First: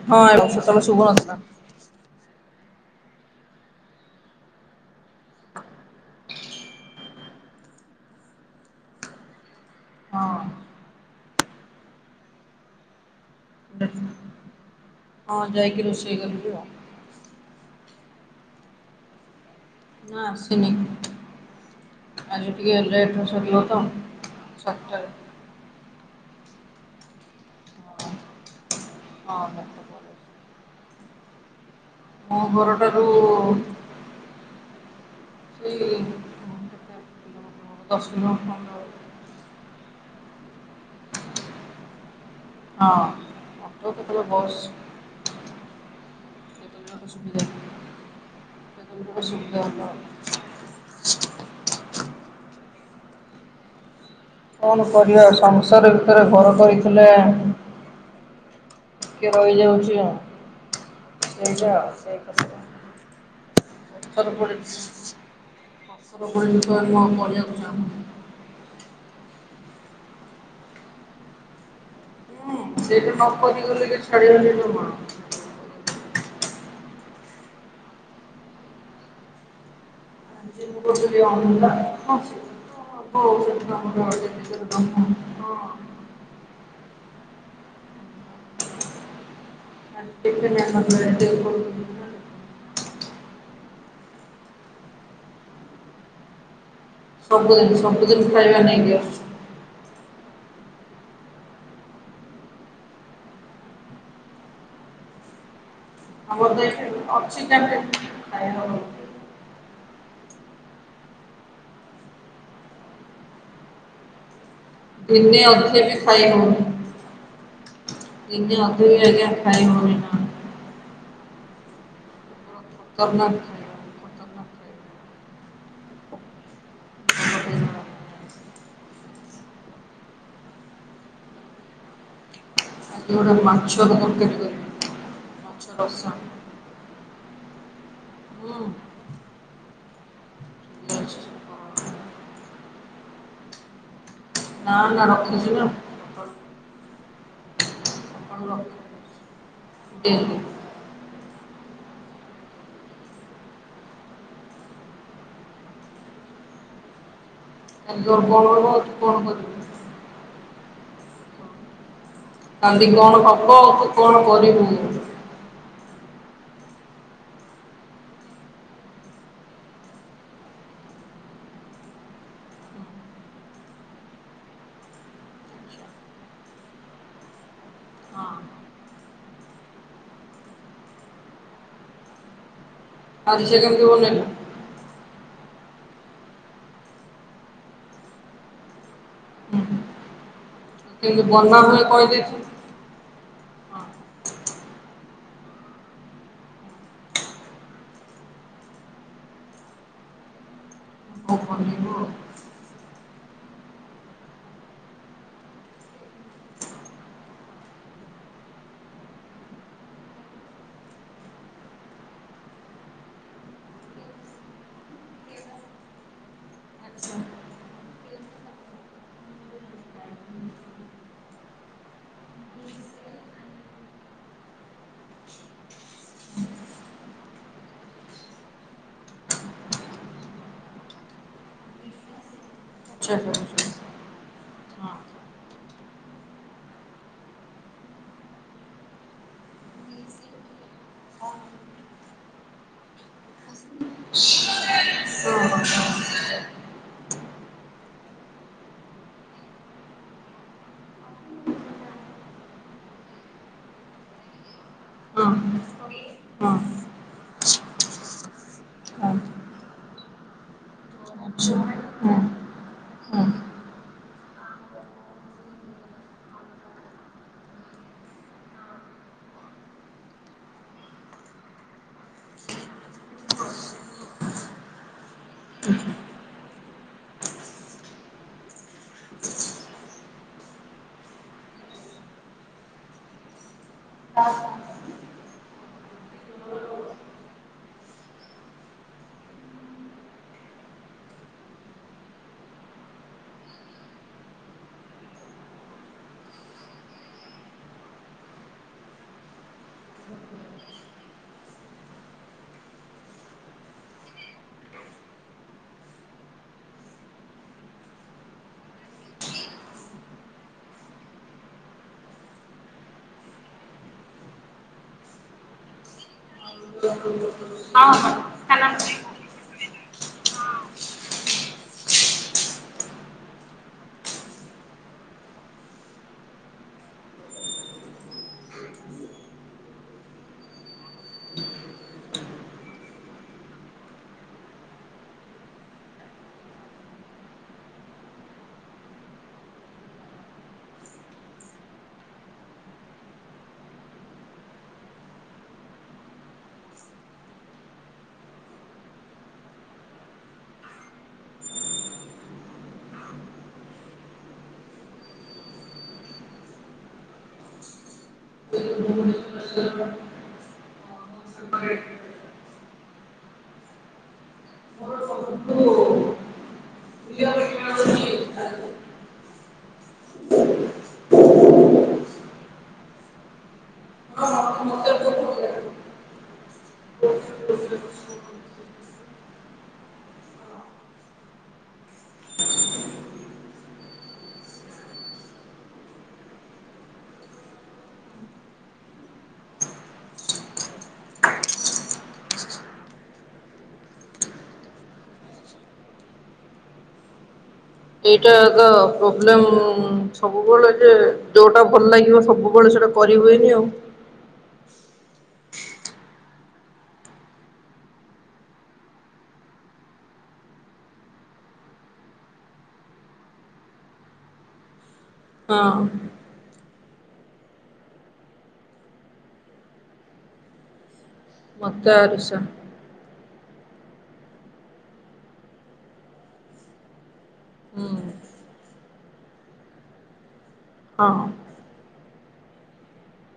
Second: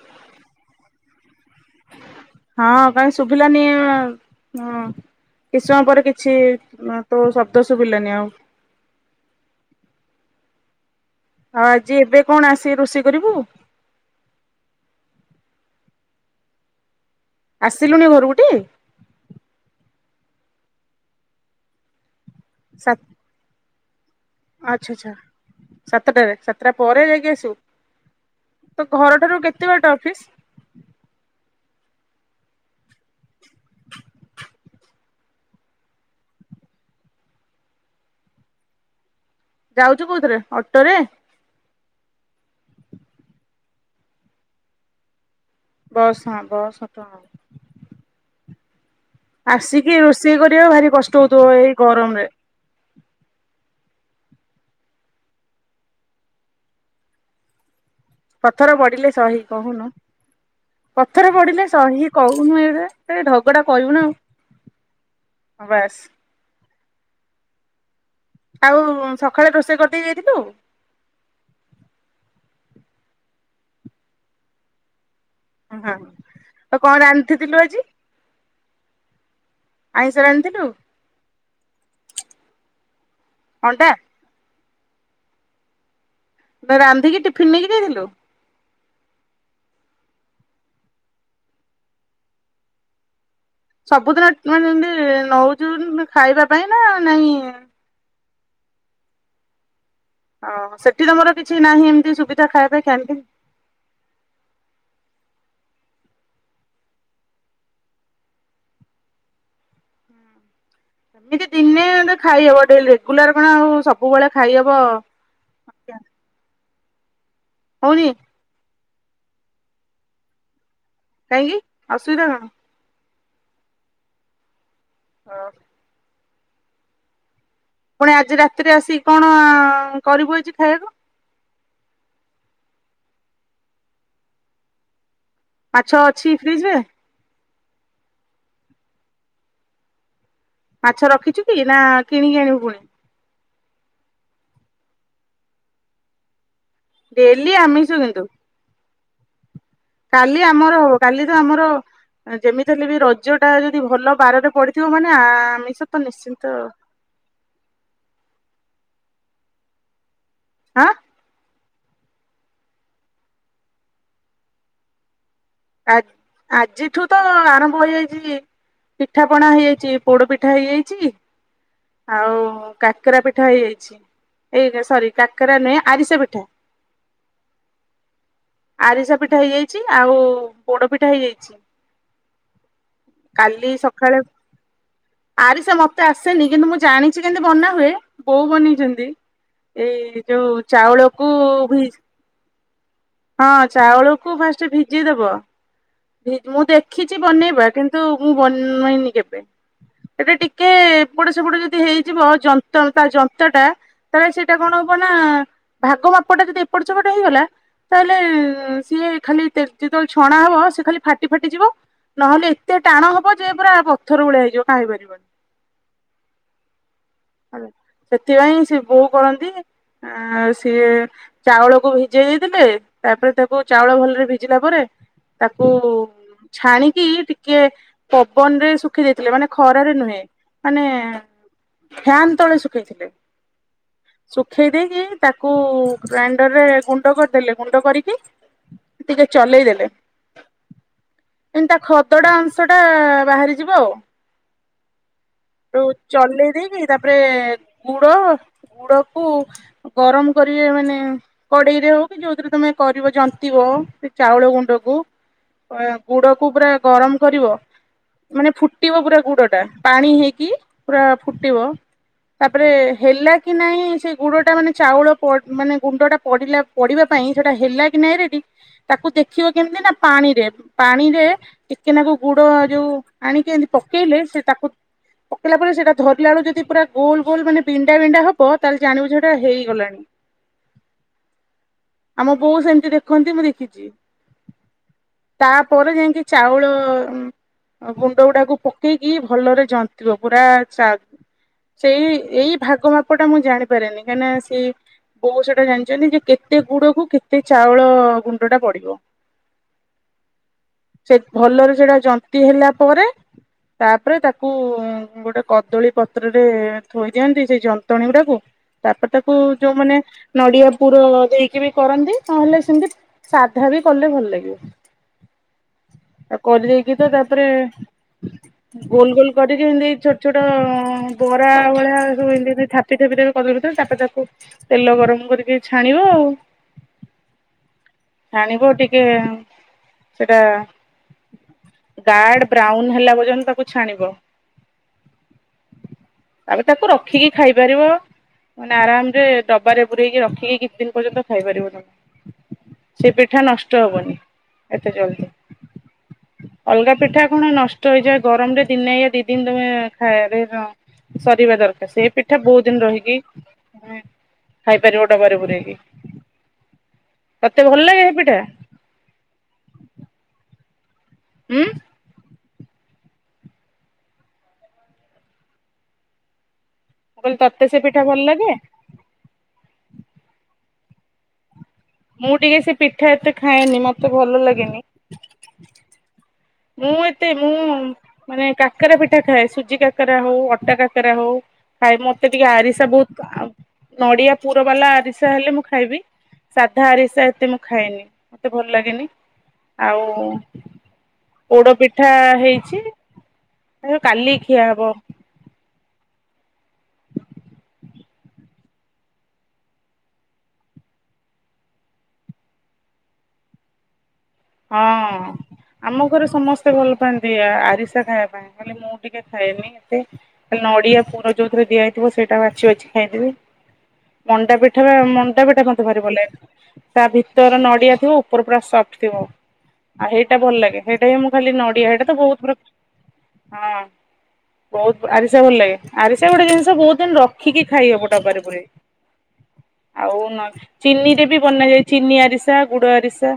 ହଁ। ହଁ କାଇଁ ଶୁଭିଲାନି ହଁ। କିଛ ସମୟ ପରେ କିଛି ନା ତ ଶବ୍ଦ ଶୁଭିଲାନି ଆଉ। ହଁ। ହଁ ଆଜି ଏବେ କଣ ଆସି ରୋଷେଇ କରିବୁ? ହଁ ଯାଇକି ରୋଷେଇ କରିବି ଆଉ। ଆସିଲୁଣିି ଘରକୁ ଟି? ନା ଆସିନି ଆଜି ଟିକିଏ ସା ଲେଟରେ ସରିବ ତ। ଆଚ୍ଛା ସାତଟାରେ। ଆଚ୍ଛା ସାତଟାରେ ସାତଟା ପରେ ଯାଇକି ଆସିବୁ? ତ ହଁ ଘରଠାରୁ କେତେ ସାତଟା ବାଟ ପରେ ଅଫିସ୍? ମୋ ଘରଟାରୁ। ? ସେଇ ଦଶକିଲୋମିଟର ଯାଉଚୁ କୋଉଥରେ ଅଟୋ ରେ? ହଁ ଅଟୋ କେତେବେଳେ ବସ୍। ବସ୍ ହଁ ବସ୍ କେତେବେଳେ ଗୋଟେ [unintelligible] ସୁବିଧା କେତେବେଳେ ଗୋଟେ ସୁବିଧା ହେଲା ଆଉ। ଆସିକି ରୋଷେଇ କରିବା ଭାରି କଷ୍ଟ ହଉଥିବ ଏଇ ଗରମ ରେ। କଣ କରିବା ସଂସାର ଭିତରେ ଘର କରିଥିଲେ। ପଥର ପଡିଲେ ଟିକିଏ ରହିଯାଉଛି ଆଉ। ପଥରେ ପଡିଲେ ସେଇଟା ଆଉ ସହି ସେଇ କହୁନୁ କଥା। ଏରା ତ ଢଗଡା କହିବୁନା ଆଉ। ପଥର ପଡି ବାସ୍। [unintelligible] ଚାହୁଁ ନି? ଆଉ ସକାଳେ ରୋଷେଇ କରିଦେଇ ଯାଇଥିଲୁ? ସେ ଯଦି ନ କହି ଗଲେ ଛାଡିବିନି [inaudible] [inaudible] କଣ ରାନ୍ଧିଥିଲୁ ଆଜି? ଆଇଁଷ ରାନ୍ଧିଥିଲୁ? ଅଣ୍ଡା [inaudible] ରାନ୍ଧିକି ଟିଫିିନ ନେଇକି ଯଥିଲୁ? [unintelligible] ସବୁଦିନ ମାନେ ଯେମତି ନଉଛୁ ଖାଇବା ପାଇଁ ନା ନାଇ [unintelligible] ହଁ ସେଠି ତମର କିଛି ନାହିଁ ଏମିତି ସୁବିଧା ଖାଇବା ପାଇଁ କେମିତି? [unintelligible] ଏମିତି ଦିନେ ଖାଇହବ ଡେ ରେଗୁଲାର କଣ ଆଉ ସବୁବେଳେ ଖାଇହବ। ଦିନେ ଅଧେ ବି ଖାଇ ହବନି। ହଉନି। ଯେତେ ଅଧେ ବି ଆଜ୍ଞା ଖାଇ ହଉନି। କାହିଁକି ଅସୁବିଧା କଣ। [unintelligible] ଖତରନାକ ଖାଇବା ଭଲ ହଁ। ଖାଇବା ପୁଣି ଆଜି ରାତିରେ ଆସିକି କଣ କରିବୁ ଏଛି ଖାଇବାକୁ। ଆଜି ଗୋଟେ ମାଛ କରିବି। ମାଛ ଅଛି ଫ୍ରିଜ ରେ। ହୁଁ। ମାଛ ରଖିଛୁ କି ନା କିଣିକି ଆଣିବୁ ପୁଣି। ନା ନା ରଖିଛି ନା। ସକାଳୁ ଡେଲି ଆମିଷ କିନ୍ତୁ। ହଁ। କାଲି ଆମର ହଉ କାଲି ତ ଆମର ଯେମିତି ହେଲେ ବି ରଜ ଟା ଯଦି ଭଲ ବାରରେ ପଡିଥିବ ମାନେ ଆମିଷ ତ ନିଶ୍ଚିନ୍ତ। [unintelligible] ଆଁ କାନ୍ଦ କଣ କବ ତୁ କଣ କରିବୁ। ଆ ଆଜିଠୁ ତ ଆରମ୍ଭ ହେଇଯାଇଛି। ପିଠା ପଣା ହେଇଯାଇଛି ପୋଡ ପିଠା ହେଇଯାଇଛି। ଆଉ କାକରା ପିଠା ହେଇଯାଇଛି। ଏଇ ସରି କାକରା ନୁହେଁ ଆରିଶା ପିଠା। ହଁ। ଆରିସା ପିଠା ହେଇଯାଇଛି ଆଉ ବୋଡ ପିଠା ହେଇଯାଇଛି ଆଜି ସେ କାଲି କେମିତି ସକାଳେ ବନେଇଲା ଆରି ସେ ମତେ ଆସେନି କିନ୍ତୁ ମୁଁ ଜାଣିଛି କେମତି ବନାହୁୁଏ ବୋଉ ବନେଇଛନ୍ତି। ଏଇ ଯୋଉ କେମିତି ଚାଉଳକୁ ବନା ହୁଏ ଭ କହିଦେଇଥିବୁ ହଁ ଚାଉଳକୁ ଫାଷ୍ଟ ଭିଜିଇଦବ। ମୁଁ ଦେଖିଛି ବନେଇବା କିନ୍ତୁ ମୁଁ ବନେଇନି କେବେ। ଏଟା ଟିକେ ଗୋଡେ ହଉ ସେପୋଟ ଯଦି ବନେଇବୁ ଆଉ ହେଇଯିବ ଯନ୍ତ ତା ଯନ୍ତା ଟା। ତାହେ ସେଇଟା କଣ ହବ ନା ଭାଗ ମାପଟା ଯଦି ଏପଟ ସେପଟ ହେଇଗଲା। ତାହେଲେ ସିଏ ଖାଲି ଯେତେବେଳେ ଛଣା ହବ ସେ ଖାଲି ଫାଟି ଫାଟିଯିବ ନହେଲେ ଏତେ ଟାଣ ହବ ଯେ ପୁରା ପଥର ଭଳିଆ ହେଇଯିବ କାହିଁ ପାରିବନି। ସେଥିପାଇଁ ସେ ବୋଉ କରନ୍ତି ଆ ସିଏ ଚାଉଳକୁ ଭିଜେଇ ଦେଇଥିଲେ, ତାପରେ ତାକୁ ଚାଉଳ ଭଲରେ ଭିଜିଲା ପରେ ତାକୁ ଛାଣିକି ଟିକେ ପବନରେ ଶୁଖେ ଦେଇଥିଲେ ମାନେ ଖରାରେ ନୁହେଁ ମାନେ ଫ୍ୟାନ ତଳେ ଶୁଖେଇଥିଲେ। ଶୁଖେଇ ଦେଇକି ତାକୁ ଗ୍ରାଇଣ୍ଡର ରେ ଗୁଣ୍ଡ କରିଦେଲେ ଗୁଣ୍ଡ କରିକି ଟିକେ ଚଲେଇ ଦେବେ। ଯେମତି ତା ଖଦଡ଼ା ଅଂଶ ଟା ବାହାରିଯିବ ଆଉ। ଚଲେଇ ଦେଇକି ତାପରେ ଗୁଡ ଗୁଡ କୁ ଗରମ କରିବେ ମାନେ କଡେଇ ରେ ହଉ କି ଯୋଉଥିରେ ତମେ କରିବ ଜନ୍ତିବ ସେ ଚାଉଳ ଗୁଣ୍ଡ କୁ ଗୁଡ କୁ ପୁରା ଗରମ କରିବ ମାନେ ଫୁଟିବ ପୁରା ଗୁଡ ଟା ପାଣି ହେଇ କି ପୁରା ଫୁଟିବ। ତାପରେ ହେଲା କି ନାହିଁ ସେ ଗୁଡ଼ ଟା ମାନେ ଚାଉଳ ପ ମାନେ ଗୁଣ୍ଡ ଟା ପଡିଲା ପୋଡ଼ିବା ପାଇଁ ସେଟା ହେଲା କି ନାଇଁ ରେଡ଼ି ତାକୁ ଦେଖିବ କେମିତି ନା ପାଣିରେ ପାଣିରେ ଟିକେନାକୁ ଗୁଡ ଯୋଉ ଆଣିକି ଏମତି ପକେଇଲେ ସେ ତାକୁ ପକେଇଲା ପରେ ସେଇଟା ଧରିଲା ବେଳେ ଯଦି ପୁରା ଗୋଲ ଗୋଲ ମାନେ ବିଣ୍ଡା ବିଣ୍ଡା ହବ ତାହେଲେ ଜାଣିବ ଯେ ହେଟା ହେଇଗଲାଣି। ଆମ ବୋଉ ସେମତି ଦେଖନ୍ତି ମୁଁ ଦେଖିଚି। ହଁ। ତାପରେ ଯାଇକି ଚାଉଳ ଗୁଣ୍ଡ ଗୁଡାକୁ ପକେଇକି ଭଲରେ ଯନ୍ତ ନ୍ତିବ ପୁରା ଚା ସେଇ ଏଇ ଭାଗ ମାପ ଟା ମୁଁ ଜାଣିପାରେନି କାହିଁକିନା ସେ ବୋଉ ସେଟା ଜାଣିଛନ୍ତି ଯେ କେତେ ଗୁଡ କୁ କେତେ ଚାଉଳ ଗୁଣ୍ଡ ଟା ପଡିବ। [inaudible] ସେ ଭଲରେ ସେଟା ଯନ୍ତିି ହେଲା ପରେ ତାପରେ ତାକୁ ଗୋଟେ କଦଳୀ ପତ୍ରରେ ଥୋଇ ଦିଅନ୍ତି ସେଇ ଯନ୍ତଣୀ ଉଡାକୁ। ତାପରେ ତାକୁ ଯୋଉମାନେ ନଡିଆ ପୁର ଦେଇକି ବି କରନ୍ତି ତାହେଲେ ସେମିତି ସାଧା ବି କଲେ ଭଲ ଲାଗିବ। ଆ କରିଦେଇକି ତ ତାପରେ ଗୋଲ ଗୋଲ କରିକି ଏମିତି ଛୋଟ ଛୋଟ ବରା ଭଳିଆ ସବୁ ଏମିତି ଥାପି ଥାପି ଦେବେ କଦଳୀ ପତ୍ର ରେ ତାପରେ ତାକୁ ତେଲ ଗରମ କରିକି ଛାଣିବ ଆଉ। ଛାଣିବ ଟିକେ ସେଟା ଗାର୍ଡ ବ୍ରାଉନ ହେଲା ପର୍ଯ୍ୟନ୍ତ ତାକୁ ଛାଣିବ। ତାପରେ ତାକୁ ରଖିକି ଖାଇ ପାରିବ। ମାନେ ଆରାମରେ ଡବାରେ ପୁରେଇକି ରଖିକି କିଛି ଦିନ ପର୍ଯ୍ୟନ୍ତ ଖାଇ ପାରିବ ତାକୁ। ସେ ପିଠା ନଷ୍ଟ ହବନି ଏତେ ଜଲ୍ଦି। ଅଲଗା ପିଠା କଣ ନଷ୍ଟ ହେଇଯାଏ ଗରମ ରେ ଦିନେ ୟା ଦି ଦିନ ତମେ ଖାଇବା ସରିବା ଦରକାର ସେ ପିଠା ବହୁତ ଦିନ ରହିକି ଖାଇପାରିବ ଡବାରେ ପୁରେଇକି, ତତେ ଭଲ ଲାଗେ ହେ ପିଠା? [unintelligible] ଉଁ। [unintelligible] ମୁଁ କହିଲି ତତେ ସେ ପିଠା ଭଲ ଲାଗେ? ମୁଁ ଟିକେ ସେ ପିଠା ଏତେ ଖାଏନି ମତେ ଭଲ ଲାଗେନି। ମୁଁ ଏତେ ମୁଁ ମାନେ କାକରା ପିଠା ଖାଏ ସୁଜି କାକରା ହଉ ଅଟା କାକରା ହଉ। ଖାଏ ମତେ ଟିକେ ଆରିସା ବହୁତ ନଡିଆ ପୁର ବାଲା ଆରିସା ହେଲେ ମୁଁ ଖାଇବି। ସାଧା ଆରିସା ଏତେ ମୁଁ ଖାଏନି ମତେ ଭଲ ଲାଗେନି ଆଉ ପୋଡ ପିଠା ହେଇଛି ସେ କାଲି ଖିଆ ହବ। ଏଇଟା ତ ପ୍ରୋବ୍ଲେମ ସବୁବେଳେ ଯେ ଯୋଉଟା ଭଲ ଲାଗିବ ସବୁବେଳେ ସେଟା କରିହୁଏନି ଆଉ। ହଁ ଆମ ଘରେ ସମସ୍ତେ ଭଲ ପାଆନ୍ତି ଆରିସା ଖାଇବା ପାଇଁ ମାନେ ମୁଁ ଟିକେ ଖାଇନି ଏତେ ନଡିଆ ପୁର ଯୋଉଥିରେ ଦିଆ ହେଇଥିବ ସେଇଟା ବାଛି ବାଛି ଖାଇଦେବି। ମଣ୍ଡା ପିଠା ବା ମଣ୍ଡା ପିଠା ମତେ ଭାରି ଭଲ ହଁ ଲାଗେ ତା ଭିତର ନଡିଆ ଥିବ ଉପର ପୁରା ସଫ୍ଟ ଥିବ। ଆଉ ହେଟା ଭଲ ଲାଗେ ହେଟା ହିଁ ମୁଁ ଖାଲି ନଡିଆ ମତେ ଏଇଟା ତ ଆରିସା ବହୁତ ପ୍ରକାର ହଁ। ବହୁତ ଆରିଷା ଭଲ ଲାଗେ ଆରିସା ଗୋଟେ ଜିନିଷ ବହୁତ ଦିନ ରଖିକି ହୁଁ ଖାଇହବ ଡ଼ବାରେ ପୁରେଇକି। ଆଉ ନ ହଁ ଚିନି ରେ ବି ବନାଯାଏ ଚିନି ଆରିସା ଗୁଡ ଆରିସା।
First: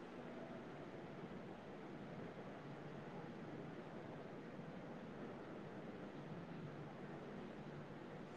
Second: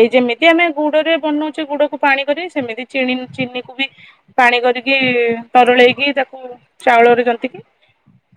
ଏଇ ଯେମିତି ଆମେ ଗୁଡ ରେ ବନଉଚୁ ଗୁଡ କୁ ପାଣି କରି ସେମିତି ଚିନିକୁୁ ବି ପାଣି କରିକି ତରଳେଇକି ତାକୁ ଚାଉଳରେ ଜନ୍ତିକି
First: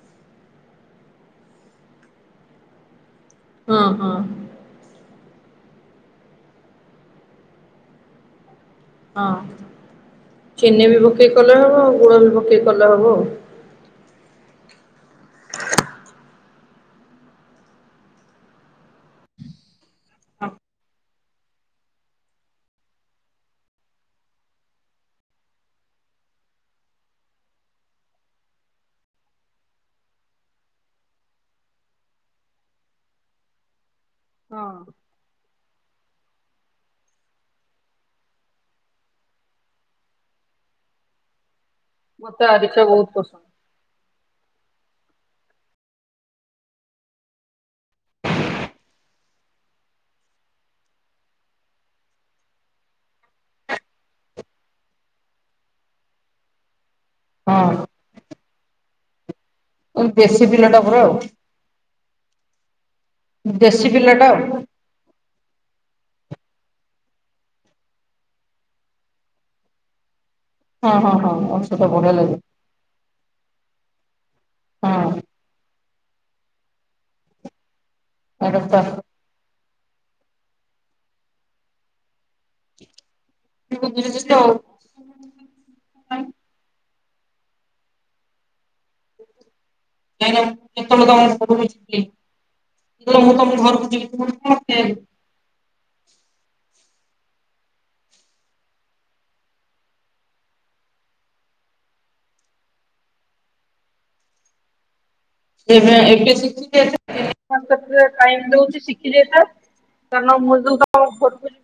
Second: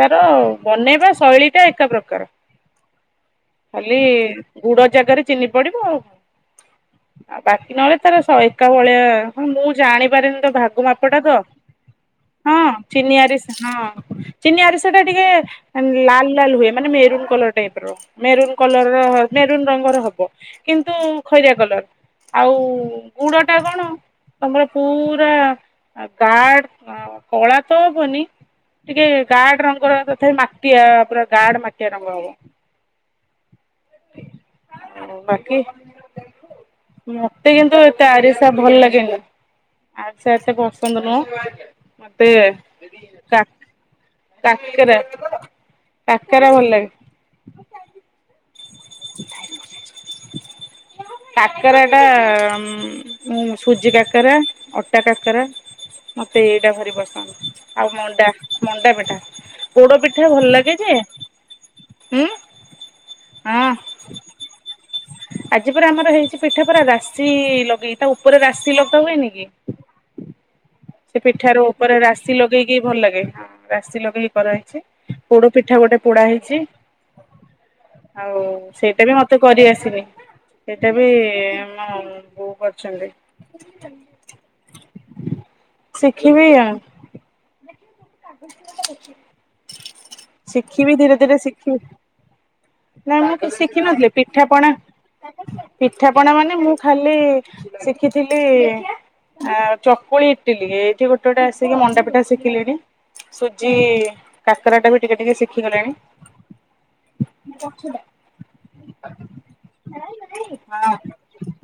ତାର ବନେଇବା ଶୈଳୀ ଟା ଏକା ପ୍ରକାର। ହଁ ଖାଲି ହଁ ଗୁଡ ଜାଗାରେ ଚିନି ପଡିବ ଆଉ। ଆଉ ବାକି ନହେଲେ ତାର ଶହ। ଭଳିଆ ହଁ ମୁଁ ଜାଣିପାରେନି ତ ଭାଗ ଚିନି ବି ମାପଟା ତ ପକେଇ କଲେ ହବ ଆଉ ଗୁଡ ବି ହଁ ପକେଇ କଲେ ହବ ଆଉ। ଚିନିଆରି ହଁ ଚିନି ଆରିସାଟା ଟିକେ ଲାଲ୍ ଲାଲ୍ ହୁଏ ମାନେ ମେରୁନ୍ କଲର ଟାଇପ୍ ର ମେରୁନ୍ କଲର ମେରୁନ୍ ରଙ୍ଗର ହବ। କିନ୍ତୁ ଖରିଆ କଲର ଆଉ ଗୁଡ଼ଟା କଣ ତମର ପୁରା ଗାଡ୍ କଳା ତ ହବନି। ଟିକେ ଗାଡ ରଙ୍ଗର ତଥାପି ମାଟିଆ ପୁରା ଗାଡ ମାଟିଆ ରଙ୍ଗ ହବ। ହଁ ବାକି ମତେ କିନ୍ତୁ ଏତେ ଆରିସା ଭଲ ଲାଗେନି ଆରିସା ଏତେ ପସନ୍ଦ ନୁହଁ। ମତେ ଆରିସା ବହୁତ୍ ପସନ୍ଦ। କାକରା କାକରା ଭଲ ଲାଗେ। କାକରା ଟା ଉଁ ହୁଁ ସୁଜି କାକରା ଅଟା କାକରା ମତେ ଏଇଟା ଭାରି ବଢିଆ ଲାଗେ। ଆଉ ମଣ୍ଡା ମଣ୍ଡା ପିଠା ପୋଡ ପିଠା ଭଲ ଲାଗେ ଯେ ହୁଁ। ହଁ ଦେଶୀ ପିଲାଟା ଆଉ। ଆଜି ପୁରା ଆମର ହେଇଛି ପିଠା ପୁରା ରାଶି ଲଗେଇ ତା ଉପରେ ରାଶି ଲଗା ହୁଏନି କି? ସେ ପିଠାର ଉପରେ ରାଶି ଲଗେ ଲଗେଇକି ଭଲ ଲାଗେ ରାଶି ଲଗେଇକି କରାହେଇଛି ପୋଡ଼ ପିଠା ଗୋଟେ ପୋଡା ହେଇଛି। ଆଉ ସେଇଟା ବି ମତେ କରି ଆସିନି ସେଇଟା ବି ମୋ ବ [unintelligible] ଶିଖିବେ ଆଉ। ଶିଖିବିି ଧୀରେ ଧୀରେ ଶିଖି ନାଁ ମୁଁ କିଛି ଶିଖିିନଥିଲି ପିଠାପଣା ପିଠାପଣା ମାନେ ମୁଁ ଖାଲି ଶିଖିଥିଲି? ଆ ଚକୁଳି ଇଟିଲି ଏଇଠି ଗୋଟେ ଗୋଟେ ଆସିକି ମଣ୍ଡା ପିଠା ଶିଖିଲିଣି। ସୁଜି କାକରାଟା ବି ଟିକେ ଟିକେ ସି [unintelligible] ତାଙ୍କୁ କେତିଟା ଟାଇମ୍ ଦୋଉଚି ଶିଖି ଯାତା। ହଁ [unintelligible]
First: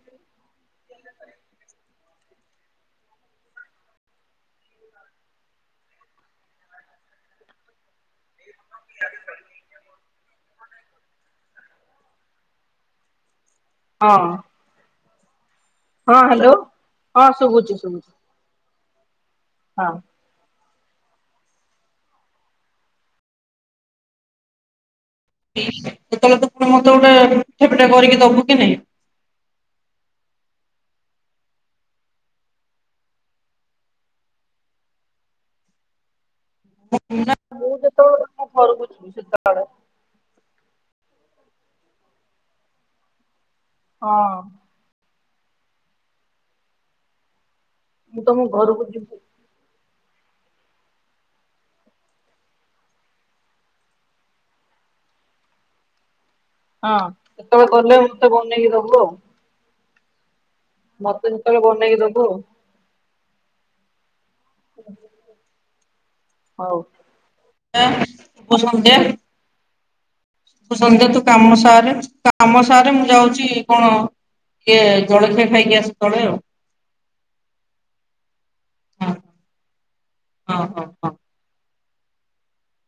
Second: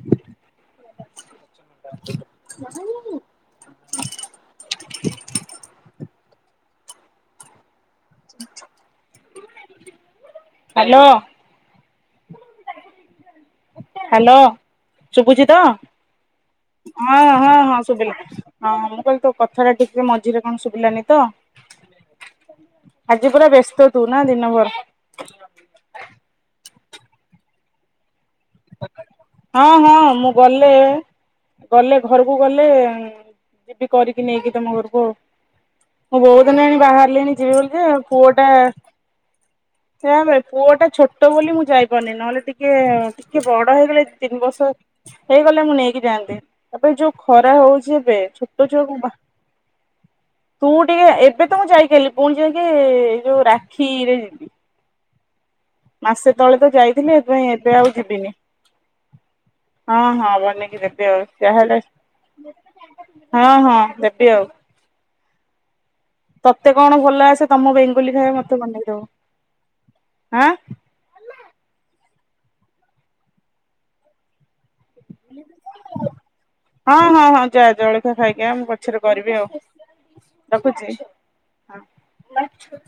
[inaudible] ହ୍ୟାଲୋ। ହଁ ହ୍ୟାଲୋ ଶୁଭୁଛି ତ ହଁ ହ୍ୟାଲୋ ହଁ ହଁ ଶୁଭୁଛି ହଁ ଶୁଭୁଛି ଶୁଭିଲା। ହଁ ମୁଁ କହିଲି ତୋ କଥା ଟା ହଁ। ଠିକ୍ ସେ ମା ଆଜିରେ କଣ ଶୁଭିଲାନି ତ ଆଜି ପୁରା ବ୍ୟସ୍ତ ତୁ ନା ଦିନ ଭର ସେତେବେଳେ ତ ମତେ ଗୋଟେ ମିଠା ପିଠା କରିକି ଦବୁ କି ନାଁଇ। ହଁ ହଁ ମୁଁ ଗଲେ ଗଲେ ଘରକୁ ଗଲେ ଯିବି କରିକି ନେଇକି ତମ ଘରକୁ ଆଉ। ମୁଁ ବହୁତ୍ ଦିନି ହେଲାଣି ବାହାରିଲିଣି ଯିବି ବୋଲି ମୁଁ ଯେ ଯେତେବେଳେ ପୁଅ ଟା ତମ ଘରକୁ ଯିବି ସେତେବେଳେ ସେଆବେ ପୁଅ ଟା ଛୋଟ ବୋଲି ମୁଁ ଯାଇପାରୁନି ନହେଲେ ଟିକେ ଟିକେ ବଡ ହେଇଗଲେ ଯିବି ହଁ ତିନି ବର୍ଷ ହେଇଗଲେ ମୁଁ ନେଇକି ଯାଆନ୍ତି ଏବେ ଯୋଉ ଖରା ହୋଉଚି ଏବେ ମୁଁ ତମ ଛୋଟ ଘରକୁ ଛୁଆକୁ ମା ଯିବି। ତୁ ଟିକେ ଏବେ ତ ମୁଁ ଯାଇକିଆଇଲି ପୁଣି ଯାଇକି ଏଇ ଯୋଉ ରାକ୍ଷୀରେ ଯିବି। ମାସେ ତଳେ ତ ହଁ ଯାଇଥିଲି ଏଥିପାଇଁ ସେତେବେଳେ ଏବେ ଆଉ ଗଲେ ମତେ ଯିବିନି ବନେଇକି ଦବୁ ଆଉ ହଁ ହଁ ଗଲେ। ରେବେ ଆଉ ମତେ ସେତେବେଳେ ଯାହେଲେ ବନେଇକି ଦବୁ ଆଉ ହଁ ହଁ ଦେବି ଆଉ। ତତେ ହଉ। କଣ ଭଲ ଆସେ ତମ ବେଙ୍ଗୁଲି ଖାଏ ଶୁଭ ମତେ ବନେଇ ସନ୍ଧ୍ୟା ଦୋବୁ। ସନ୍ଧ୍ୟା ତୁ କାମସାରେ କାମସାରେ ମୁଁ ଯାଉଚି କଣ ଟିକେ ଜଳଖିଆ ଖାଇକି ଆସୁ ତଳେ ଆଉ। ହଁ ହଁ ହଁ ଯା ଜଳଖିଆ ଖାଇକି ଆ ମୁଁ ପଛରେ ହଁ କରିବି ଆଉ ହଁ ହଁ ରଖୁଛି। ହଁ। [unintelligible]